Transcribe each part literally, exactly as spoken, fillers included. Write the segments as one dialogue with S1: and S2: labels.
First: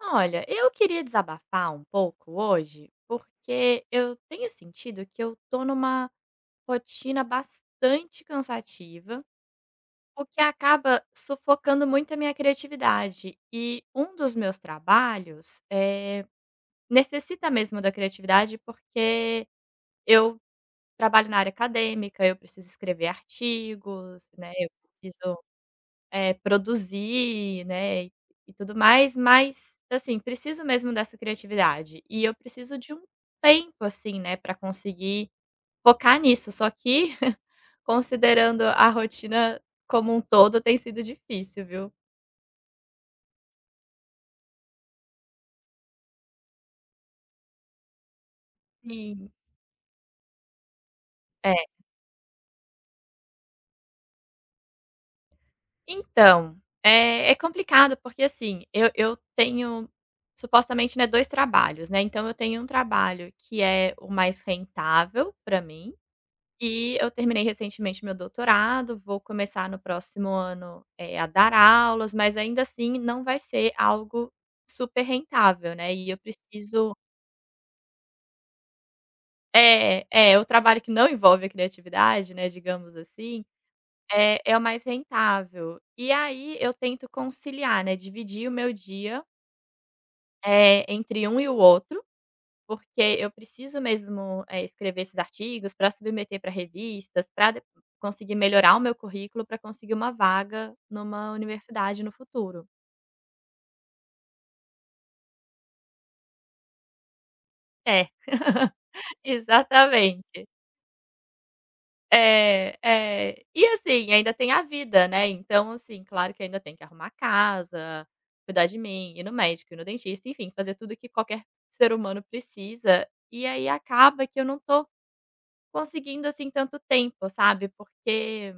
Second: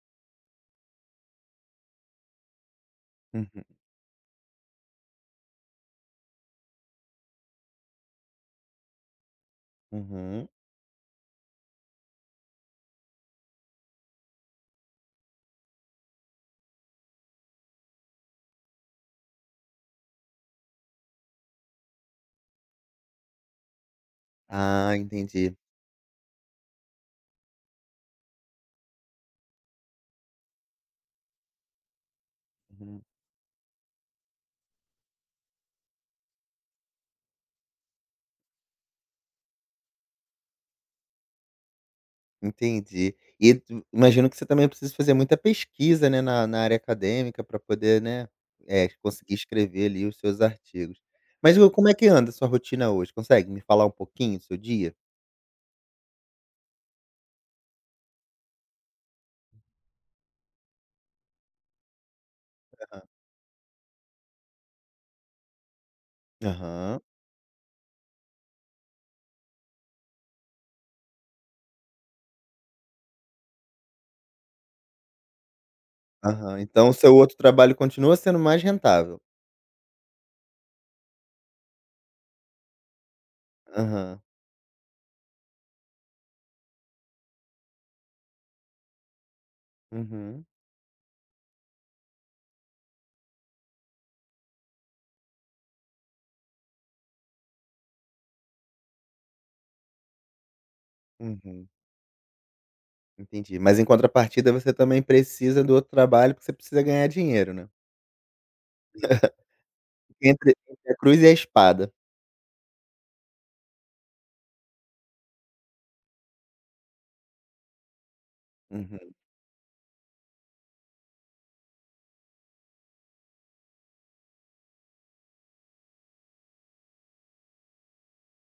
S1: Olha, eu queria desabafar um pouco hoje,
S2: Uhum,
S1: porque eu tenho sentido que eu tô numa rotina bastante cansativa, o que
S2: uhum.
S1: acaba sufocando muito a minha criatividade. E um dos meus trabalhos eh, necessita mesmo da criatividade, porque eu trabalho na área acadêmica, eu preciso escrever artigos, né? Eu
S2: Ah,
S1: preciso
S2: entendi.
S1: eh, produzir, né, e e tudo mais, mas, assim, preciso mesmo dessa criatividade. E eu preciso de um
S2: Uhum,
S1: tempo, assim, né, pra conseguir focar nisso, só que considerando a rotina como um todo tem sido difícil, viu.
S2: entendi. E tu imagino que você também precisa fazer muita pesquisa, né, na na área acadêmica para poder, né, eh,
S1: Sim.
S2: conseguir escrever ali os seus artigos. Mas
S1: É.
S2: o como é que anda a sua rotina hoje? Consegue me falar um pouquinho do seu dia?
S1: Então, eh, é complicado, porque, assim, eu eu tenho supostamente, né, dois trabalhos, né, então eu tenho um
S2: Aham.
S1: trabalho que é o mais rentável pra mim. E
S2: Aham,
S1: eu terminei recentemente meu doutorado, vou começar no próximo ano, eh, a dar aulas, mas ainda assim não vai ser algo super rentável, né, e eu
S2: aham. Então
S1: preciso.
S2: o seu outro trabalho continua sendo mais rentável?
S1: É, é, o trabalho que não envolve a criatividade, né, digamos assim,
S2: Aham.
S1: é é o mais rentável. E aí eu tento conciliar, né, dividir o meu dia,
S2: Uhum,
S1: eh, entre um e o outro. Porque eu preciso mesmo, eh, escrever esses artigos para submeter para revistas, para conseguir melhorar o meu currículo, para conseguir uma vaga numa
S2: uhum.
S1: universidade no futuro.
S2: Entendi. Mas em contrapartida você também precisa do outro trabalho, porque você precisa ganhar dinheiro, né.
S1: É, exatamente.
S2: Entre entre a cruz e a espada.
S1: É, é. E assim, ainda tem a vida, né, então assim, claro que ainda tem que arrumar casa, cuidar de mim,
S2: Uhum.
S1: ir no médico, ir no dentista, enfim, fazer tudo que qualquer ser humano precisa, e aí acaba que eu não tô conseguindo, assim, tanto tempo, sabe, porque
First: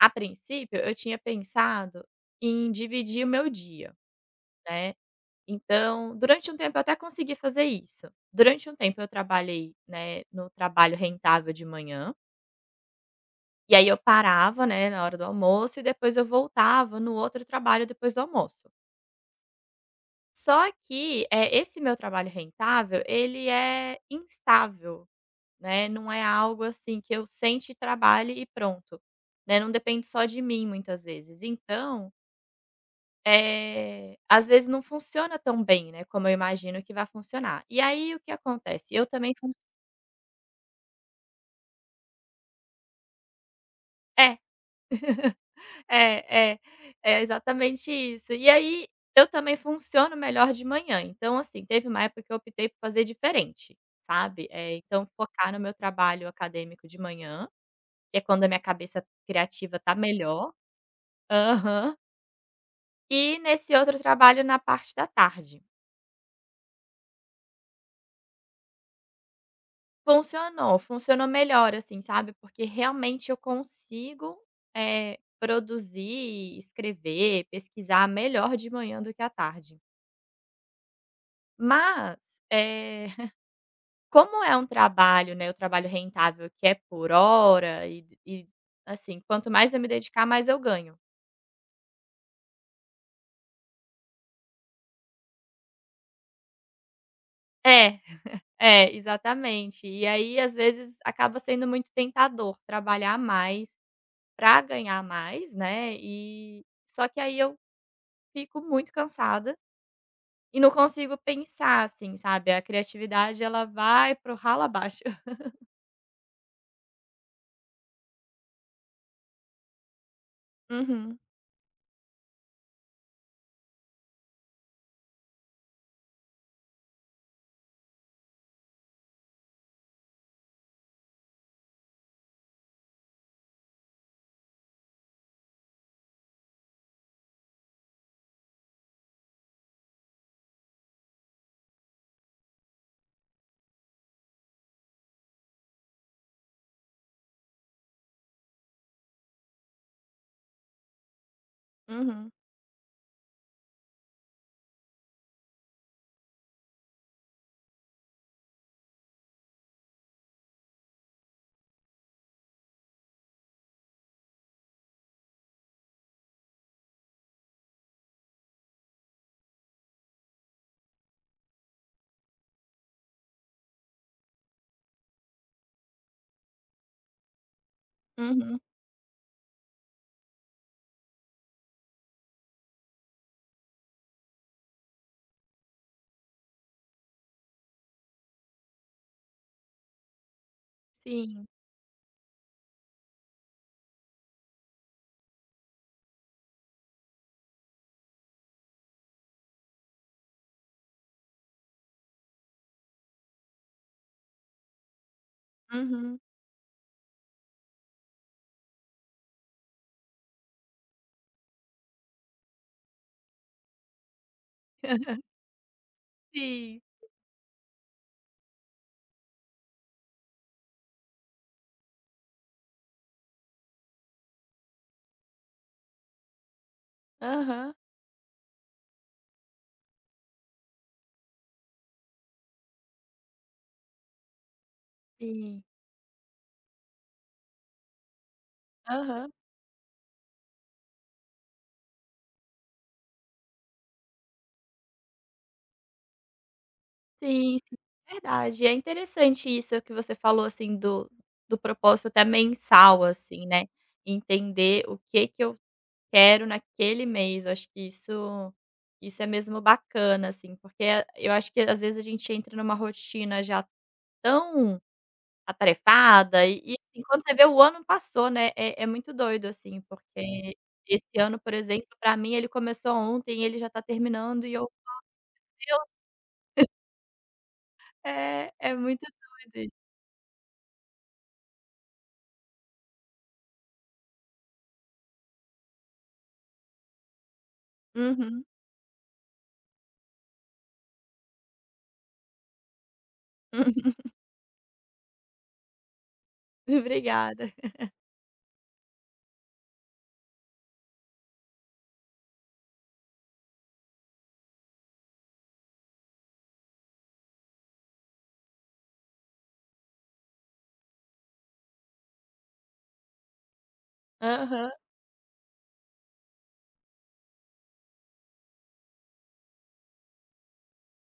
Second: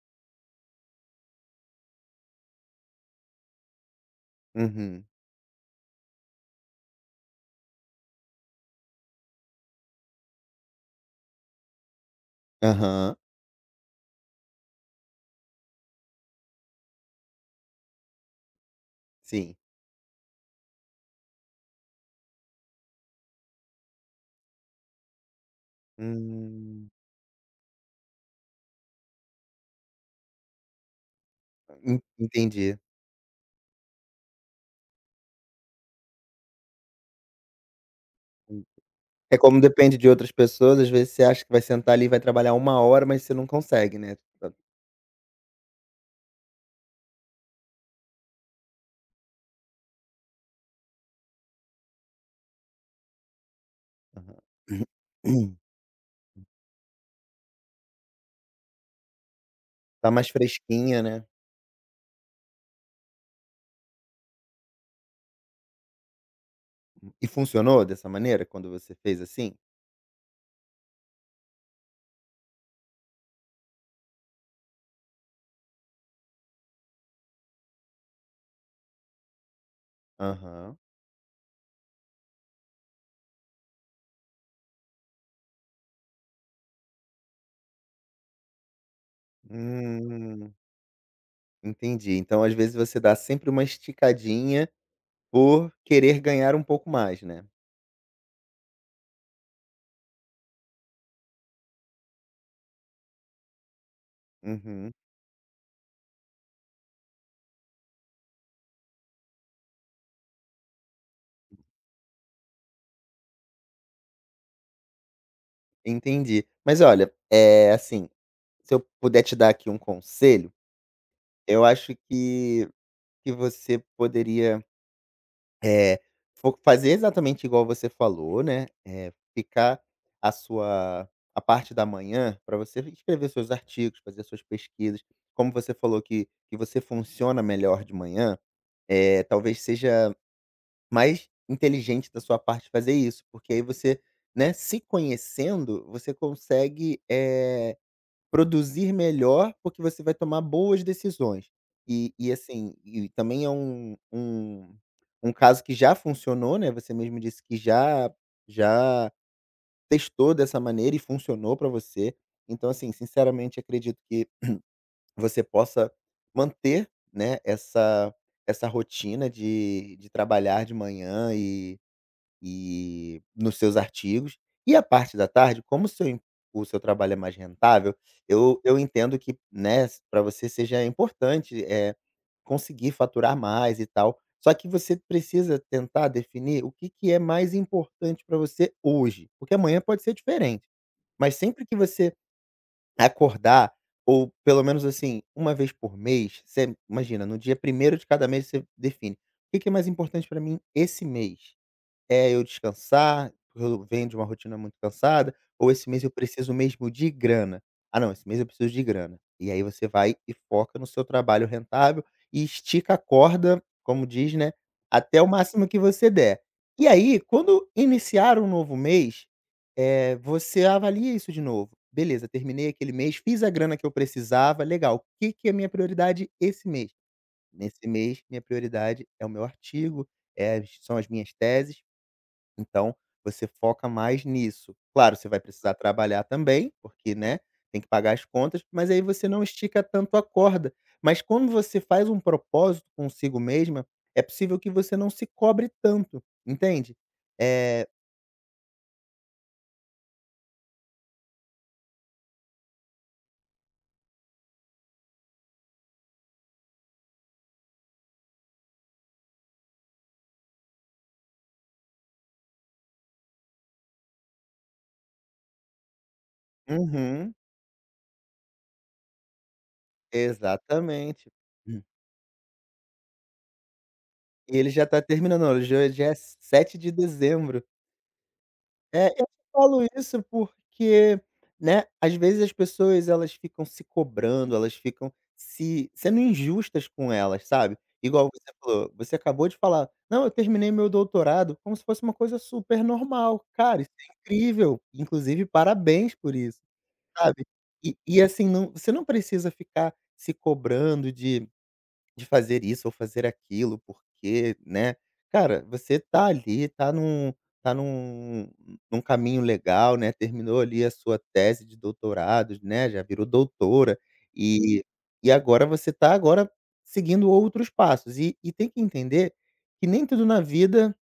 S1: a princípio, eu tinha pensado em dividir o meu dia, né.
S2: Uhum.
S1: Então, durante um tempo eu até consegui fazer isso. Durante um tempo eu trabalhei, né, no trabalho rentável de manhã,
S2: Aham.
S1: e aí eu parava, né, na hora do almoço e depois eu voltava no outro trabalho depois do almoço.
S2: Sim.
S1: Só que, é, esse meu trabalho rentável, ele é instável, né, não é algo
S2: Hum.
S1: assim que eu sente, trabalhe e pronto, né, não depende só de mim muitas vezes.
S2: En
S1: Então
S2: entendi.
S1: Eh, às vezes não funciona tão bem, né, como eu imagino que vai funcionar. E aí o que
S2: Hum.
S1: acontece? Eu também
S2: É
S1: fun-
S2: como depende de outras pessoas, às vezes você acha que vai sentar ali e vai trabalhar uma hora, mas você não consegue, né.
S1: é,
S2: Tá
S1: é, é, é exatamente isso. E aí eu também funciono melhor de manhã, então assim, teve uma época que eu optei por fazer diferente,
S2: aham.
S1: sabe. Eh, então focar no meu trabalho acadêmico de manhã, que é quando a minha cabeça criativa está
S2: Tá mais
S1: melhor.
S2: fresquinha, né.
S1: Aham. E nesse outro trabalho na parte da tarde.
S2: E funcionou dessa maneira quando você fez assim?
S1: Funcionou, funcionou melhor, assim, sabe, porque realmente eu consigo, eh, produzir, escrever, pesquisar melhor de manhã do que à tarde.
S2: Aham.
S1: Mas, eh, como é um trabalho, né, o trabalho rentável que é por hora e e, assim, quanto mais eu me dedicar, mais
S2: Hum,
S1: eu ganho.
S2: entendi. Então, às vezes, você dá sempre uma esticadinha por querer ganhar um pouco mais, né.
S1: É, é, exatamente. E aí, às vezes, acaba sendo muito tentador trabalhar mais para
S2: Uhum.
S1: ganhar mais, né, e só que aí eu fico muito cansada. E não consigo pensar, assim, sabe, a criatividade ela vai pro ralo abaixo.
S2: Entendi. Mas olha, é assim, se eu puder te dar aqui um conselho.
S1: Uhum,
S2: Eu acho que que você poderia, eh, fo fazer exatamente igual você falou, né, eh, ficar a sua a parte da manhã para você escrever seus artigos, fazer suas pesquisas. Como você falou que que você funciona melhor de manhã, é talvez seja mais inteligente da sua parte fazer isso, porque aí você, né, se conhecendo, você consegue, eh produzir melhor, porque você vai tomar boas decisões. E
S1: uhum,
S2: e assim, e também é um um um caso que já funcionou, né, você mesmo disse que já já testou dessa maneira e funcionou para você. Então assim, sinceramente acredito que você possa manter, né, essa essa rotina de de trabalhar de manhã e nos seus artigos. E a parte da tarde, como o seu em o seu trabalho é mais rentável,
S1: uhum,
S2: eu eu entendo que, né, para você seja importante, é conseguir faturar mais e tal. Só que você precisa tentar definir o que que é mais importante para você hoje, porque amanhã pode ser diferente. Mas
S1: sim,
S2: sempre que você acordar, ou pelo menos, assim, uma vez por mês, você imagina, no dia primeiro de cada mês você define: "O que que é mais importante para mim esse mês?" É, eu descansar, porque eu venho de uma rotina muito cansada, ou esse mês eu
S1: uhum.
S2: preciso mesmo de grana. "Ah não, esse mês eu preciso de grana". E aí você vai e foca no seu trabalho rentável e estica a corda, como diz, né, até o máximo que você der.
S1: Sim,
S2: E aí, quando iniciar um novo mês, é você avalia isso de novo. "Beleza, terminei aquele mês, fiz a grana que eu precisava, legal. O que que é minha prioridade esse mês?
S1: aham,
S2: Nesse mês, minha prioridade é o meu artigo, é as são as minhas teses. Então, você foca mais nisso. Claro, você vai
S1: sim,
S2: precisar trabalhar também, porque, né, tem que pagar as contas, mas aí você
S1: aham,
S2: não estica tanto a corda. Mas quando você faz um propósito consigo mesma, é possível que você não se cobre tanto, entende?
S1: sim, sim,
S2: É
S1: verdade. É interessante isso que você falou, assim, do do propósito até mensal, assim, né, entender o que que eu quero naquele mês, eu acho que isso isso é mesmo bacana, assim, porque eu acho que às vezes a gente entra numa rotina já tão atarefada e e assim, quando você
S2: uhum,
S1: vê o ano passou, né, é é muito doido, assim, porque esse
S2: exatamente.
S1: ano, por
S2: Hum.
S1: exemplo, pra mim ele começou ontem e ele já tá terminando e
S2: E ele
S1: eu:
S2: já tá terminando, hoje
S1: "Meu".
S2: hoje é sete de dezembro.
S1: É, é muito
S2: É, eu
S1: doido.
S2: falo isso porque, né, às vezes as pessoas elas ficam se cobrando, elas ficam se sendo injustas com elas, sabe.
S1: Uhum,
S2: Igual
S1: uhum.
S2: você falou, você acabou de falar: "Não, eu terminei meu doutorado", como se fosse uma coisa super normal. Cara, isso é incrível, inclusive parabéns por isso, sabe.
S1: Obrigada.
S2: E e assim, não você não precisa ficar se cobrando de de fazer isso ou fazer aquilo, porque, né, cara, você tá ali, tá num tá num num caminho legal, né, terminou ali a sua tese de doutorado, né, já virou doutora,
S1: Aham,
S2: e e agora você tá agora seguindo outros passos. E e tem que entender que nem tudo na vida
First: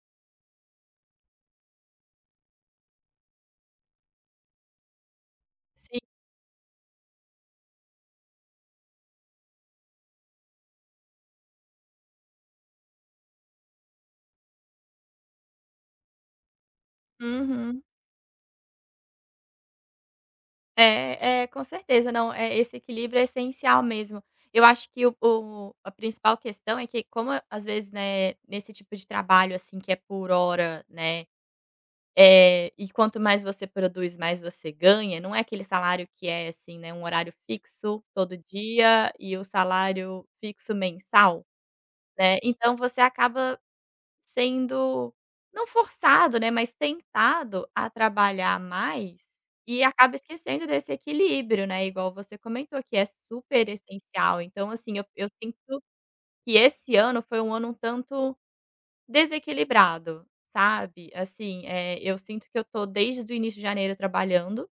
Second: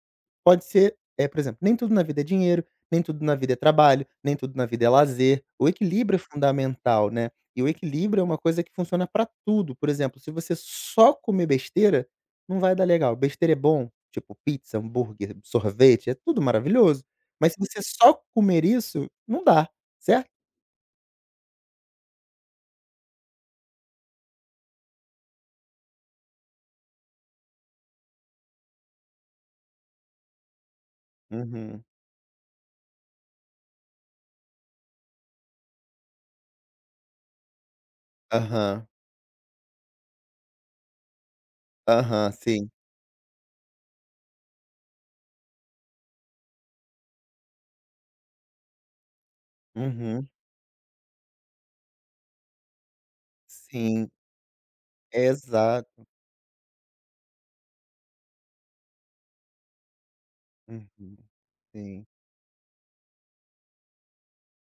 S2: pode ser, é por exemplo, nem tudo na vida é dinheiro, nem tudo na vida é trabalho, nem tudo na vida é lazer. O
S1: sim.
S2: equilíbrio é fundamental, né. E o equilíbrio é uma coisa que funciona pra tudo. Por exemplo, se você só comer besteira, não vai dar legal. Besteira é bom, tipo pizza, hambúrguer, sorvete, é tudo maravilhoso. Mas se você
S1: Uhum.
S2: só comer isso, não dá, certo?
S1: É, é, com certeza. Não, é, esse equilíbrio é essencial mesmo. Eu acho que o o a principal questão é que como às vezes, né, nesse tipo de trabalho, assim, que é por hora, né,
S2: Uhum.
S1: Eh, e quanto mais você produz, mais você ganha, não é aquele salário que é assim, né, um horário fixo todo
S2: Aham.
S1: dia e o salário fixo mensal,
S2: Aham,
S1: né,
S2: sim.
S1: então você acaba sendo, não forçado, né, mas tentado a trabalhar mais e acaba
S2: Uhum.
S1: esquecendo desse equilíbrio, né, igual você comentou que é super
S2: Sim.
S1: essencial. Então assim, eu eu sinto
S2: Exato.
S1: que esse ano foi um ano um tanto desequilibrado, sabe,
S2: Uhum.
S1: assim, eh,
S2: Sim.
S1: eu sinto que eu tô desde o início de janeiro trabalhando,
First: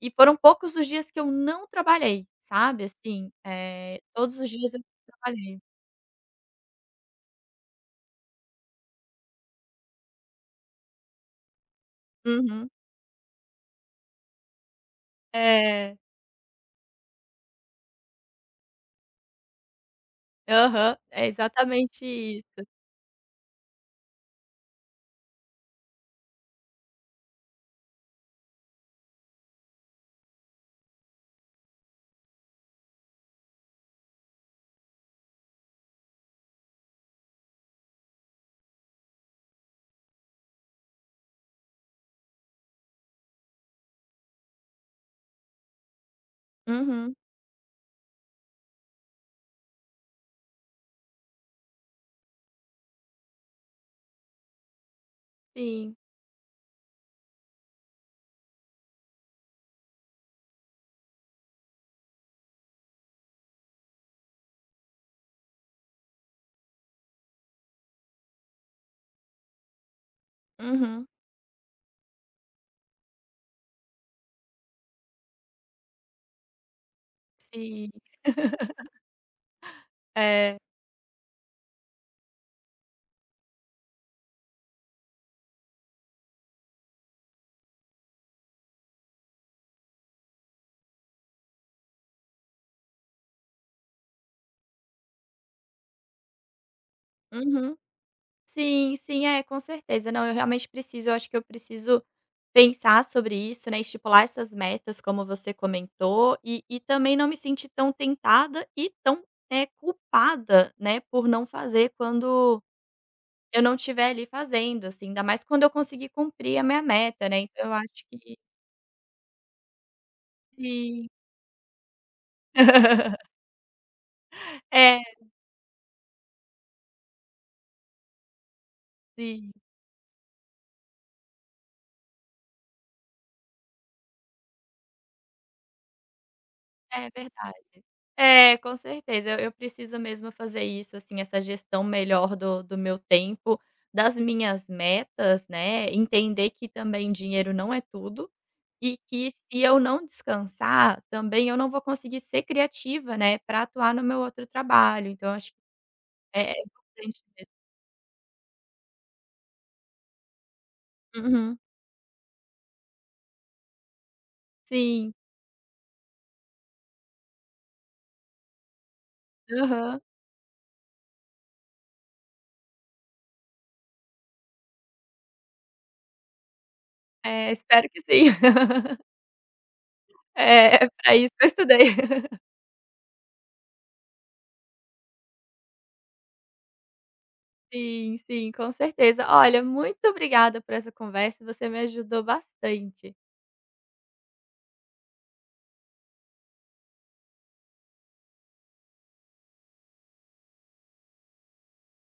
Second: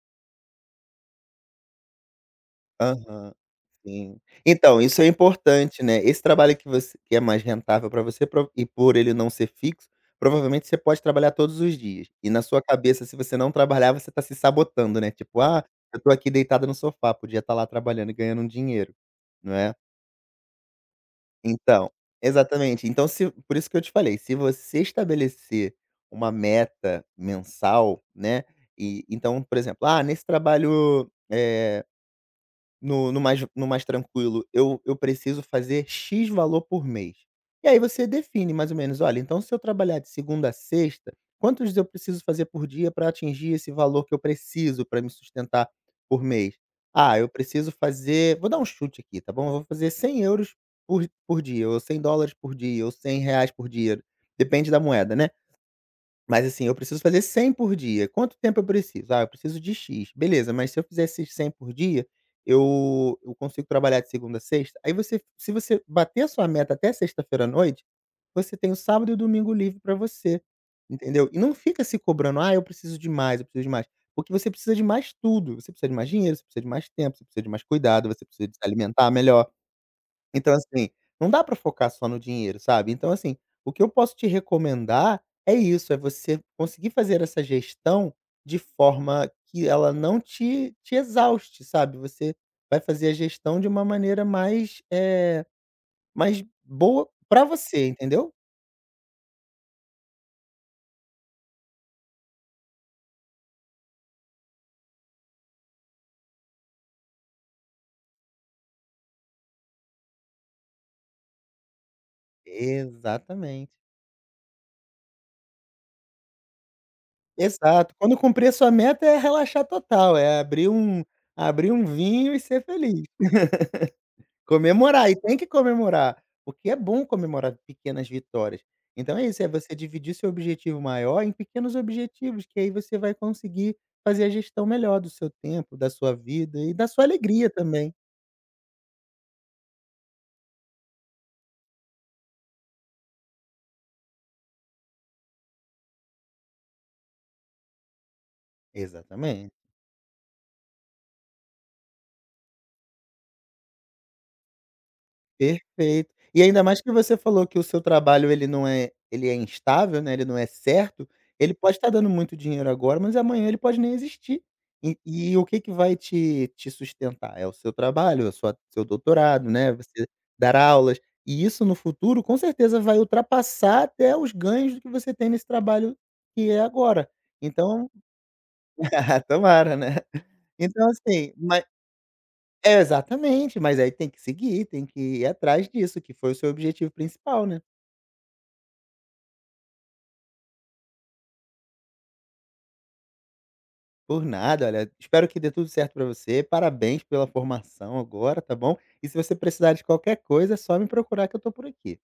S1: e foram poucos os dias que eu não trabalhei, sabe, assim,
S2: Aham.
S1: eh,
S2: Sim.
S1: todos os dias
S2: Então,
S1: eu
S2: isso é
S1: trabalhei.
S2: importante, né. Esse trabalho que você que é mais rentável para você pro e por ele não ser fixo, provavelmente você pode trabalhar todos os dias. E na sua
S1: Uhum.
S2: cabeça, se você não trabalhar, você tá se sabotando, né, tipo: "Ah,
S1: É.
S2: eu tô aqui deitada no sofá, podia estar lá trabalhando e ganhando um dinheiro", não é.
S1: Aham. É
S2: Então
S1: exatamente isso.
S2: exatamente. Então se por isso que eu te falei, se você estabelecer uma meta mensal, né, e então, por exemplo: "Ah, nesse trabalho, eh". No no mais no mais tranquilo, eu eu preciso fazer "X" valor por mês. E aí você define mais ou menos: "Olha, então se eu trabalhar de segunda a sexta, quantos eu preciso fazer por dia para atingir esse valor que eu preciso para me sustentar por mês?".
S1: Uhum.
S2: Ah, eu preciso fazer, vou dar um chute aqui, tá bom? Eu vou fazer cem euros por por dia, ou cem dólares por dia, ou cem reais por dia, depende da moeda, né?
S1: Sim.
S2: Mas assim, eu preciso fazer cem por dia. Quanto tempo eu preciso? Ah, eu preciso de X. Beleza, mas se eu fizer esses cem por dia, eu eu consigo trabalhar de segunda a sexta? Aí você, se você bater a sua meta até sexta-feira à noite, você tem o sábado e o domingo livre para você,
S1: Uhum.
S2: entendeu? E não fica se cobrando: "Ah, eu preciso de mais, eu preciso de mais", porque você precisa de mais tudo. Você precisa de mais dinheiro, você precisa de mais tempo, você precisa de mais
S1: Sim.
S2: cuidado, você precisa de se alimentar melhor. Então,
S1: É.
S2: assim, não dá pra focar só no dinheiro, sabe. Então, assim, o que eu posso te recomendar é isso, é você conseguir fazer essa gestão de forma que ela não te te exauste, sabe. Você vai fazer a gestão de uma maneira mais, é mais boa pra
S1: Uhum.
S2: você, entendeu?
S1: Sim, sim, é, com certeza. Não, eu realmente preciso, eu acho que eu preciso pensar sobre isso, né, estipular essas metas, como você comentou, e e também não me sentir tão tentada e tão, é, culpada, né, por não fazer quando eu
S2: Exatamente.
S1: não estiver ali fazendo, assim, ainda mais quando eu conseguir cumprir a minha meta, né, então eu
S2: Exato.
S1: acho
S2: Quando
S1: que
S2: cumprir a sua meta é relaxar total, é abrir um
S1: sim.
S2: abrir um vinho e ser feliz.
S1: É,
S2: Comemorar, e tem que comemorar, porque é bom comemorar pequenas vitórias. Então é isso, é
S1: sim,
S2: você dividir seu objetivo maior em pequenos objetivos, que aí você vai conseguir fazer a gestão melhor do seu tempo, da sua vida e da sua
S1: é
S2: alegria
S1: verdade.
S2: também.
S1: É, com certeza. Eu eu preciso mesmo fazer isso, assim, essa gestão melhor do do meu tempo, das minhas metas, né, entender que também dinheiro não é tudo e que se
S2: Exatamente.
S1: eu não descansar, também eu não vou conseguir ser criativa, né, para atuar no meu outro trabalho. Então acho que
S2: Perfeito. E
S1: é é
S2: ainda mais que você
S1: importante
S2: falou
S1: mesmo.
S2: que o seu trabalho ele não é ele é instável, né, ele não é certo, ele
S1: Uhum.
S2: pode estar dando muito dinheiro agora, mas amanhã ele pode nem existir. E
S1: Sim.
S2: e o que que vai te te sustentar? É o seu trabalho, a sua seu doutorado, né,
S1: Aham.
S2: você dar aulas, e isso no futuro com certeza vai ultrapassar até os ganhos que você tem nesse trabalho que é agora.
S1: É, espero
S2: Então
S1: que sim.
S2: tomara, né.
S1: É,
S2: Então
S1: para isso
S2: assim,
S1: que eu
S2: ma
S1: estudei.
S2: é, exatamente, mas aí tem que seguir, tem que ir atrás disso, que foi o seu objetivo principal, né.
S1: Sim, sim, com certeza. Olha, muito obrigada por essa conversa, você me ajudou bastante.
S2: Por nada, olha, espero que dê tudo certo pra você, parabéns pela formação agora, tá bom. E se você precisar de qualquer coisa, é só me procurar que eu tô por aqui.